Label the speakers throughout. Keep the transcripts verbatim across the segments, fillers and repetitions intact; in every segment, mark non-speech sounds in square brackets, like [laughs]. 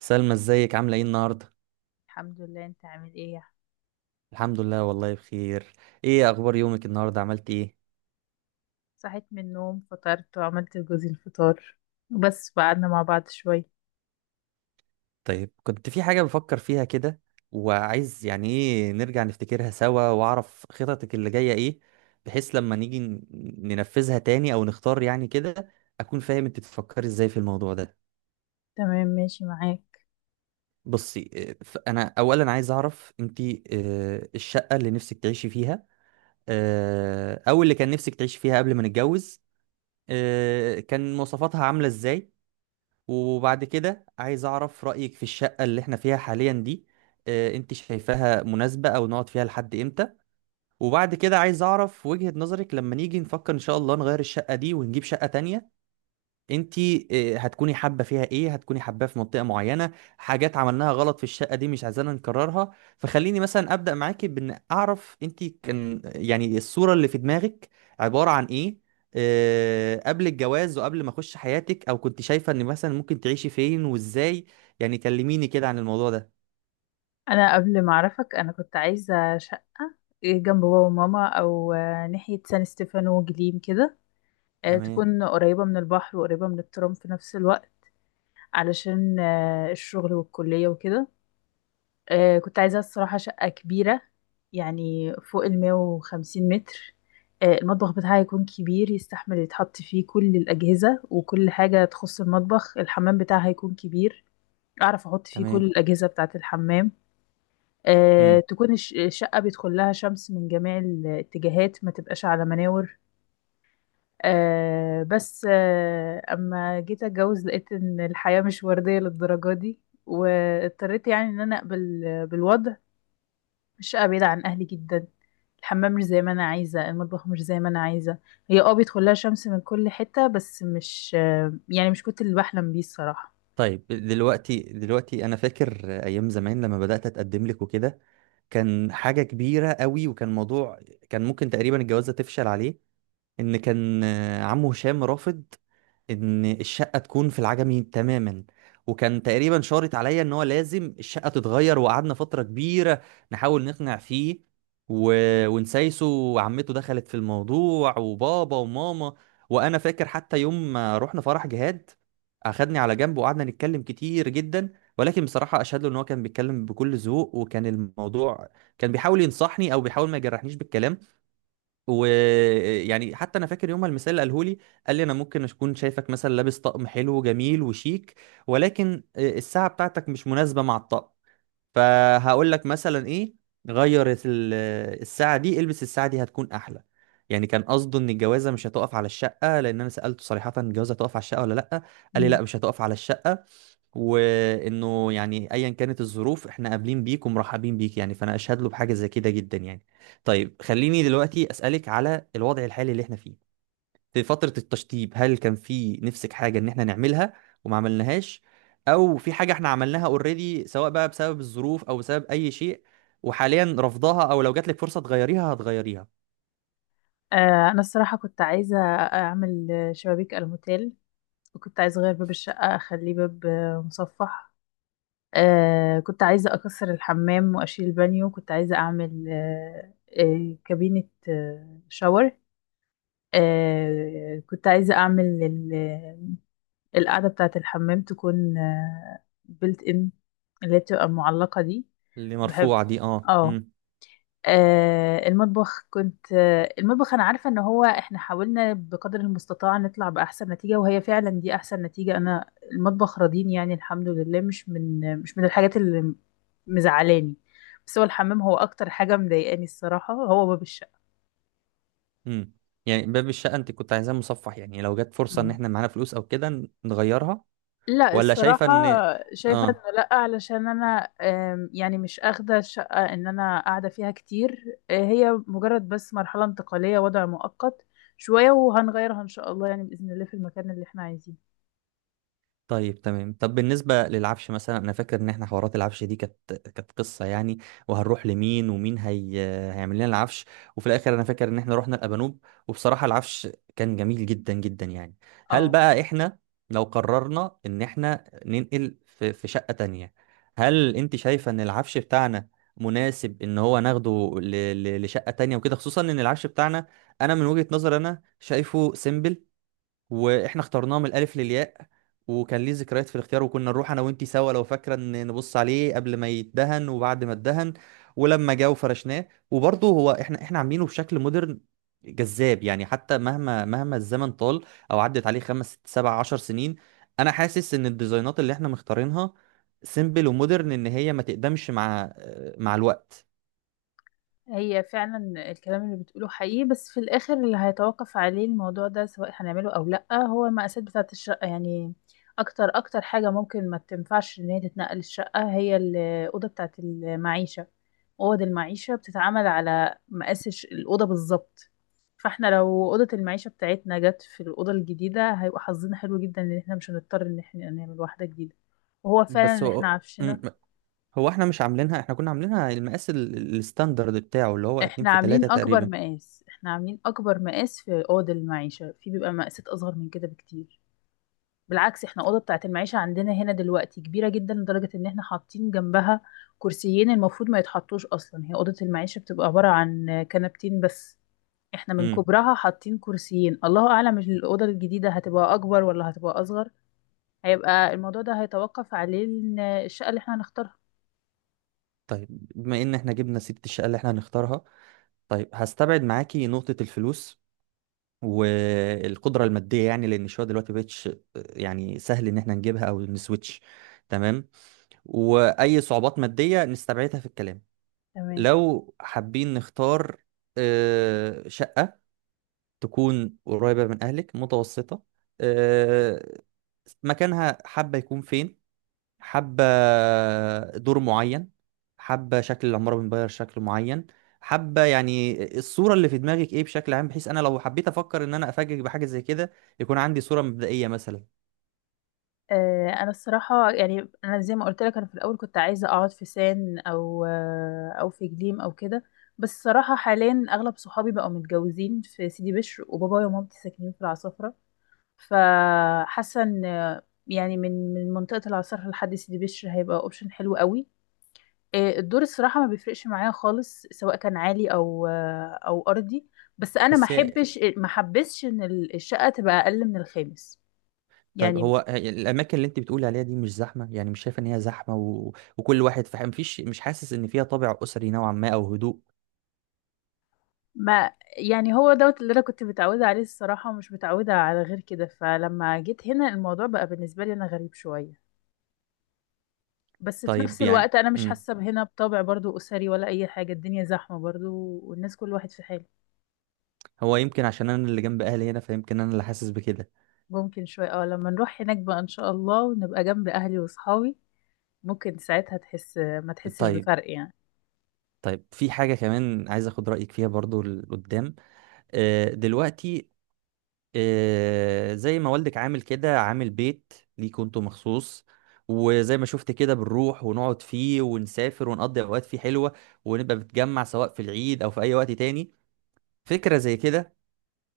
Speaker 1: سلمى، ازيك عاملة ايه النهاردة؟
Speaker 2: الحمد لله، انت عامل ايه؟
Speaker 1: الحمد لله والله بخير. ايه اخبار يومك النهاردة؟ عملت ايه؟
Speaker 2: صحيت من النوم، فطرت وعملت لجوزي الفطار، وبس قعدنا مع بعض شوية.
Speaker 1: طيب، كنت في حاجة بفكر فيها كده، وعايز يعني ايه نرجع نفتكرها سوا واعرف خططك اللي جاية ايه، بحيث لما نيجي ن- ننفذها تاني او نختار، يعني كده اكون فاهم انت بتفكري ازاي في الموضوع ده.
Speaker 2: تمام، ماشي معاك.
Speaker 1: بصي، اه، ف- انا اولا عايز اعرف انت، اه، الشقة اللي نفسك تعيشي فيها، اه، او اللي كان نفسك تعيشي فيها قبل ما نتجوز، اه، كان مواصفاتها عاملة ازاي. وبعد كده عايز أعرف رأيك في الشقة اللي احنا فيها حاليا دي. آه، انت شايفاها مناسبة؟ أو نقعد فيها لحد امتى؟ وبعد كده عايز أعرف وجهة نظرك لما نيجي نفكر إن شاء الله نغير الشقة دي ونجيب شقة تانية. انت آه، هتكوني حابه فيها ايه؟ هتكوني حباه في منطقه معينه؟ حاجات عملناها غلط في الشقه دي مش عايزانا نكررها؟ فخليني مثلا ابدا معاكي بان اعرف انت كان يعني الصوره اللي في دماغك عباره عن ايه، آه، قبل الجواز وقبل ما اخش حياتك، او كنت شايفه ان مثلا ممكن تعيشي فين وازاي؟ يعني كلميني كده عن الموضوع ده.
Speaker 2: انا قبل ما اعرفك، انا كنت عايزة شقة إيه، جنب بابا وماما او آه، ناحية سان ستيفانو وجليم كده. آه،
Speaker 1: تمام،
Speaker 2: تكون قريبة من البحر وقريبة من الترام في نفس الوقت، علشان آه، الشغل والكلية وكده. آه كنت عايزة الصراحة شقة كبيرة، يعني فوق المية وخمسين متر. آه المطبخ بتاعها يكون كبير، يستحمل يتحط فيه كل الأجهزة وكل حاجة تخص المطبخ. الحمام بتاعها يكون كبير، أعرف أحط فيه كل
Speaker 1: تمام.
Speaker 2: الأجهزة بتاعة الحمام. آه
Speaker 1: امم.
Speaker 2: تكون الش- الشقة بيدخل لها شمس من جميع الاتجاهات، ما تبقاش على مناور. آه بس آه أما جيت أتجوز لقيت إن الحياة مش وردية للدرجة دي، واضطريت يعني إن أنا أقبل بالوضع. الشقة بعيدة عن أهلي جدا، الحمام مش زي ما أنا عايزة، المطبخ مش زي ما أنا عايزة. هي اه بيدخل لها شمس من كل حتة، بس مش، يعني مش كنت اللي بحلم بيه الصراحة.
Speaker 1: طيب، دلوقتي دلوقتي انا فاكر ايام زمان لما بدات اتقدم لك وكده، كان حاجة كبيرة قوي، وكان موضوع كان ممكن تقريبا الجوازة تفشل عليه، ان كان آه، عمه هشام رافض ان الشقه تكون في العجمي تماما، وكان تقريبا شارط عليا ان هو لازم الشقه تتغير. وقعدنا فتره كبيره نحاول نقنع فيه و... ونسايسه، وعمته دخلت في الموضوع، وبابا وماما. وانا فاكر حتى يوم ما رحنا فرح جهاد، اخدني على جنب وقعدنا نتكلم كتير جدا، ولكن بصراحه اشهد له ان هو كان بيتكلم بكل ذوق، وكان الموضوع كان بيحاول ينصحني، او بيحاول ما يجرحنيش بالكلام. ويعني حتى انا فاكر يوم ما المثال اللي قاله لي، قال لي انا ممكن اكون شايفك مثلا لابس طقم حلو وجميل وشيك، ولكن آه، الساعه بتاعتك مش مناسبه مع الطقم، فهقول لك مثلا ايه، غير ال- الساعة دي، البس الساعة دي هتكون احلى. يعني كان قصده ان الجوازة مش هتقف على الشقة، لان انا سألته صريحة، الجوازة هتقف على الشقة ولا لا؟ قال لي لا،
Speaker 2: مم.
Speaker 1: مش هتقف على الشقة، وانه يعني ايا كانت الظروف احنا قابلين بيك ومرحبين بيك. يعني فانا اشهد له بحاجة زي كده جدا يعني. طيب، خليني دلوقتي اسألك على الوضع الحالي اللي احنا فيه. في فترة التشطيب هل كان في نفسك حاجة ان احنا نعملها وما عملناهاش؟ او في حاجة احنا عملناها اوريدي، سواء بقى بسبب الظروف او بسبب اي شيء، وحاليا رافضاها، او لو جاتلك فرصة تغيريها هتغيريها؟
Speaker 2: آه، أنا الصراحة كنت عايزة أعمل شبابيك الموتيل، وكنت عايزة أغير باب الشقة أخليه باب آه، مصفح. آه، كنت عايزة أكسر الحمام وأشيل البانيو. كنت عايزة أعمل آه، آه، كابينة آه، شاور. آه، كنت عايزة أعمل القاعدة بتاعة الحمام تكون بيلت ان، اللي هي بتبقى معلقة دي.
Speaker 1: اللي
Speaker 2: بحب.
Speaker 1: مرفوعة دي، اه،
Speaker 2: اه.
Speaker 1: امم.
Speaker 2: آه، المطبخ كنت آه، المطبخ انا عارفة ان هو احنا حاولنا بقدر المستطاع نطلع بأحسن نتيجة، وهي فعلا دي احسن نتيجة. انا المطبخ راضيني يعني الحمد لله، مش من مش من الحاجات اللي مزعلاني. بس هو الحمام هو اكتر حاجة مضايقاني الصراحة، هو باب الشقة.
Speaker 1: امم. يعني باب الشقة انت كنت عايزاه مصفح؟ يعني لو جات فرصة ان احنا معانا فلوس او كده نغيرها؟
Speaker 2: لا
Speaker 1: ولا شايفة
Speaker 2: الصراحة،
Speaker 1: ان،
Speaker 2: شايفة
Speaker 1: اه،
Speaker 2: انه لا، علشان انا آم، يعني مش اخدة الشقة ان انا قاعدة فيها كتير. آه، هي مجرد بس مرحلة انتقالية، وضع مؤقت، شوية وهنغيرها ان شاء الله، يعني بإذن الله، في المكان اللي احنا عايزينه.
Speaker 1: طيب، تمام. طب بالنسبة للعفش مثلا، أنا فاكر إن إحنا حوارات العفش دي كانت كانت قصة يعني، وهنروح لمين، ومين هي... هيعمل لنا العفش. وفي الآخر أنا فاكر إن إحنا رحنا الأبانوب، وبصراحة العفش كان جميل جدا جدا يعني. هل
Speaker 2: اه.
Speaker 1: بقى إحنا، لو قررنا إن إحنا ننقل في, في شقة تانية، هل أنت شايفة إن العفش بتاعنا مناسب إن هو ناخده ل... ل... لشقة تانية وكده؟ خصوصا إن العفش بتاعنا، أنا من وجهة نظري أنا شايفه سيمبل، واحنا اخترناه من الالف للياء، وكان ليه ذكريات في الاختيار. وكنا نروح انا وانتي سوا، لو فاكره، ان نبص عليه قبل ما يتدهن وبعد ما اتدهن. ولما جه وفرشناه وبرضه هو احنا احنا عاملينه بشكل مودرن جذاب، يعني حتى مهما مهما الزمن طال او عدت عليه خمس ست سبع عشر سنين، انا حاسس ان الديزاينات اللي احنا مختارينها سيمبل ومودرن، ان هي ما تقدمش مع مع الوقت.
Speaker 2: هي فعلا الكلام اللي بتقوله حقيقي، بس في الآخر اللي هيتوقف عليه الموضوع ده سواء هنعمله أو لأ هو المقاسات بتاعة الشقة يعني. أكتر أكتر حاجة ممكن ما تنفعش إن هي تتنقل الشقة هي الأوضة بتاعة المعيشة. أوض المعيشة بتتعمل على مقاس الش- الأوضة بالظبط. فاحنا لو أوضة المعيشة بتاعتنا جت في الأوضة الجديدة، هيبقى حظنا حلو جدا إن احنا مش هنضطر إن احنا نعمل واحدة جديدة. وهو فعلا
Speaker 1: بس
Speaker 2: اللي احنا
Speaker 1: هو
Speaker 2: عفشنا.
Speaker 1: م- هو احنا مش عاملينها، احنا كنا عاملينها المقاس ال- الستاندرد بتاعه، اللي هو اتنين
Speaker 2: احنا
Speaker 1: في
Speaker 2: عاملين
Speaker 1: تلاتة
Speaker 2: اكبر
Speaker 1: تقريبا.
Speaker 2: مقاس، احنا عاملين اكبر مقاس في اوضه المعيشه، في بيبقى مقاسات اصغر من كده بكتير. بالعكس احنا اوضه بتاعه المعيشه عندنا هنا دلوقتي كبيره جدا، لدرجه ان احنا حاطين جنبها كرسيين المفروض ما يتحطوش اصلا. هي اوضه المعيشه بتبقى عباره عن كنبتين بس، احنا من
Speaker 1: امم.
Speaker 2: كبرها حاطين كرسيين. الله اعلم الاوضه الجديده هتبقى اكبر ولا هتبقى اصغر، هيبقى الموضوع ده هيتوقف عليه إن الشقه اللي احنا هنختارها.
Speaker 1: طيب، بما ان احنا جبنا سيره الشقه اللي احنا هنختارها، طيب هستبعد معاكي نقطه الفلوس والقدره الماديه، يعني لان الشقه دلوقتي مبقتش يعني سهل ان احنا نجيبها او نسويتش. تمام. واي صعوبات ماديه نستبعدها في الكلام.
Speaker 2: تمام.
Speaker 1: لو حابين نختار آه، شقه تكون قريبه من اهلك متوسطه، آه، مكانها حابه يكون فين؟ حابة دور معين؟ حابة شكل العمارة من بره شكل معين؟ حابة يعني الصورة اللي في دماغك ايه بشكل عام، بحيث انا لو حبيت افكر ان انا افاجئك بحاجة زي كده يكون عندي صورة مبدئية مثلا.
Speaker 2: آه، انا الصراحه يعني انا زي ما قلت لك، انا في الاول كنت عايزه اقعد في سان او آه، او في جليم او كده. بس الصراحه حاليا اغلب صحابي بقوا متجوزين في سيدي بشر، وبابايا ومامتي ساكنين في العصافره. فحاسه ان آه، يعني من من منطقه العصافره لحد سيدي بشر هيبقى اوبشن حلو قوي. آه، الدور الصراحه ما بيفرقش معايا خالص، سواء كان عالي او آه، او ارضي. بس انا ما
Speaker 1: بس هي
Speaker 2: احبش ما حبسش ان الشقه تبقى اقل من الخامس
Speaker 1: طيب
Speaker 2: يعني.
Speaker 1: هو هي الاماكن اللي انت بتقولي عليها دي مش زحمة؟ يعني مش شايفة ان هي زحمة؟ و... وكل واحد فاهم، مفيش، مش حاسس ان فيها طابع اسري نوعا ما او هدوء؟
Speaker 2: ما يعني هو دوت اللي انا كنت متعوده عليه الصراحه، ومش متعوده على غير كده، فلما جيت هنا الموضوع بقى بالنسبه لي انا غريب شويه. بس في
Speaker 1: طيب،
Speaker 2: نفس
Speaker 1: يعني،
Speaker 2: الوقت انا مش
Speaker 1: امم
Speaker 2: حاسه هنا بطابع برضو اسري ولا اي حاجه، الدنيا زحمه برضو والناس كل واحد في حاله.
Speaker 1: هو يمكن عشان انا اللي جنب اهلي هنا فيمكن انا اللي حاسس بكده.
Speaker 2: ممكن شويه، اه لما نروح هناك بقى ان شاء الله، ونبقى جنب اهلي واصحابي ممكن ساعتها تحس ما تحسش
Speaker 1: طيب،
Speaker 2: بفرق يعني.
Speaker 1: طيب، في حاجة كمان عايز اخد رأيك فيها برضو لقدام. آه، دلوقتي آه، زي ما والدك عامل كده عامل بيت ليكوا انتوا مخصوص، وزي ما شفت كده بنروح ونقعد فيه ونسافر ونقضي اوقات فيه حلوه، ونبقى بنتجمع سواء في العيد او في اي وقت تاني. فكره زي كده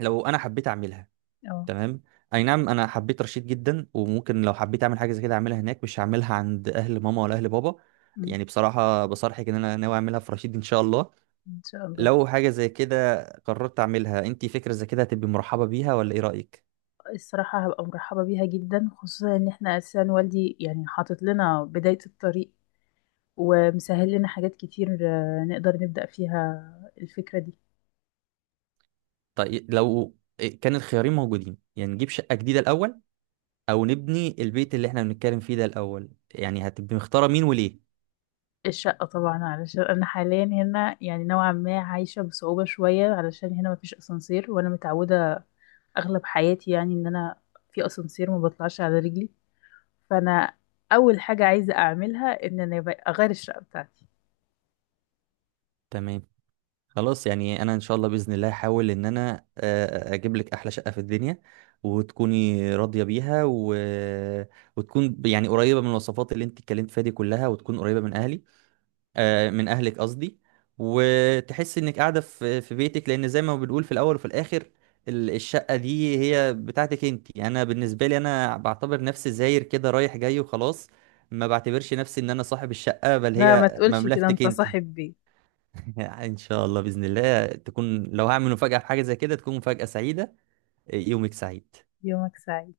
Speaker 1: لو انا حبيت اعملها.
Speaker 2: اه.
Speaker 1: تمام. اي نعم، انا حبيت رشيد جدا، وممكن لو حبيت اعمل حاجه زي كده اعملها هناك، مش هعملها عند اهل ماما ولا اهل بابا.
Speaker 2: أمم.
Speaker 1: يعني بصراحه بصرحك ان انا ناوي اعملها في رشيد ان شاء الله.
Speaker 2: ان شاء الله.
Speaker 1: لو حاجة زي كده قررت أعملها، أنت فكرة زي كده هتبقي مرحبة بيها ولا إيه رأيك؟
Speaker 2: الصراحه هبقى مرحبه بيها جدا، خصوصا ان احنا اساسا والدي يعني حاطط لنا بدايه الطريق، ومسهل لنا حاجات كتير، آه، نقدر نبدأ فيها الفكرة دي.
Speaker 1: طيب، لو إيه، كان الخيارين موجودين، يعني نجيب شقة جديدة الأول، أو نبني البيت اللي إحنا بنتكلم فيه ده الأول، يعني هتبقي مختارة مين وليه؟
Speaker 2: الشقة طبعا، علشان أنا حاليا هنا يعني نوعا ما عايشة بصعوبة شوية، علشان هنا مفيش أسانسير، وأنا متعودة أغلب حياتي يعني إن أنا في أسانسير ما بطلعش على رجلي. فأنا أول حاجة عايزة أعملها إن أنا أغير الشقة بتاعتي.
Speaker 1: تمام. خلاص، يعني أنا إن شاء الله بإذن الله هحاول إن أنا آه، آه، أجيب لك أحلى شقة في الدنيا وتكوني راضية بيها و... وتكون يعني قريبة من الوصفات اللي أنت اتكلمت فيها دي كلها، وتكون قريبة من أهلي، آه، من اهلك قصدي، وتحس انك قاعده في في بيتك، لان زي ما بنقول في الاول وفي الاخر، ال- الشقه دي هي بتاعتك انت. انا بالنسبه لي انا بعتبر نفسي زاير كده رايح جاي وخلاص، ما بعتبرش نفسي ان انا صاحب الشقه، بل
Speaker 2: لا ما
Speaker 1: هي
Speaker 2: تقولش كده،
Speaker 1: مملكتك
Speaker 2: أنت
Speaker 1: انت.
Speaker 2: صاحب بيت.
Speaker 1: [laughs] ان شاء الله باذن الله تكون، لو هعمل مفاجاه في حاجه زي كده، تكون مفاجاه سعيده. يومك سعيد.
Speaker 2: يومك سعيد.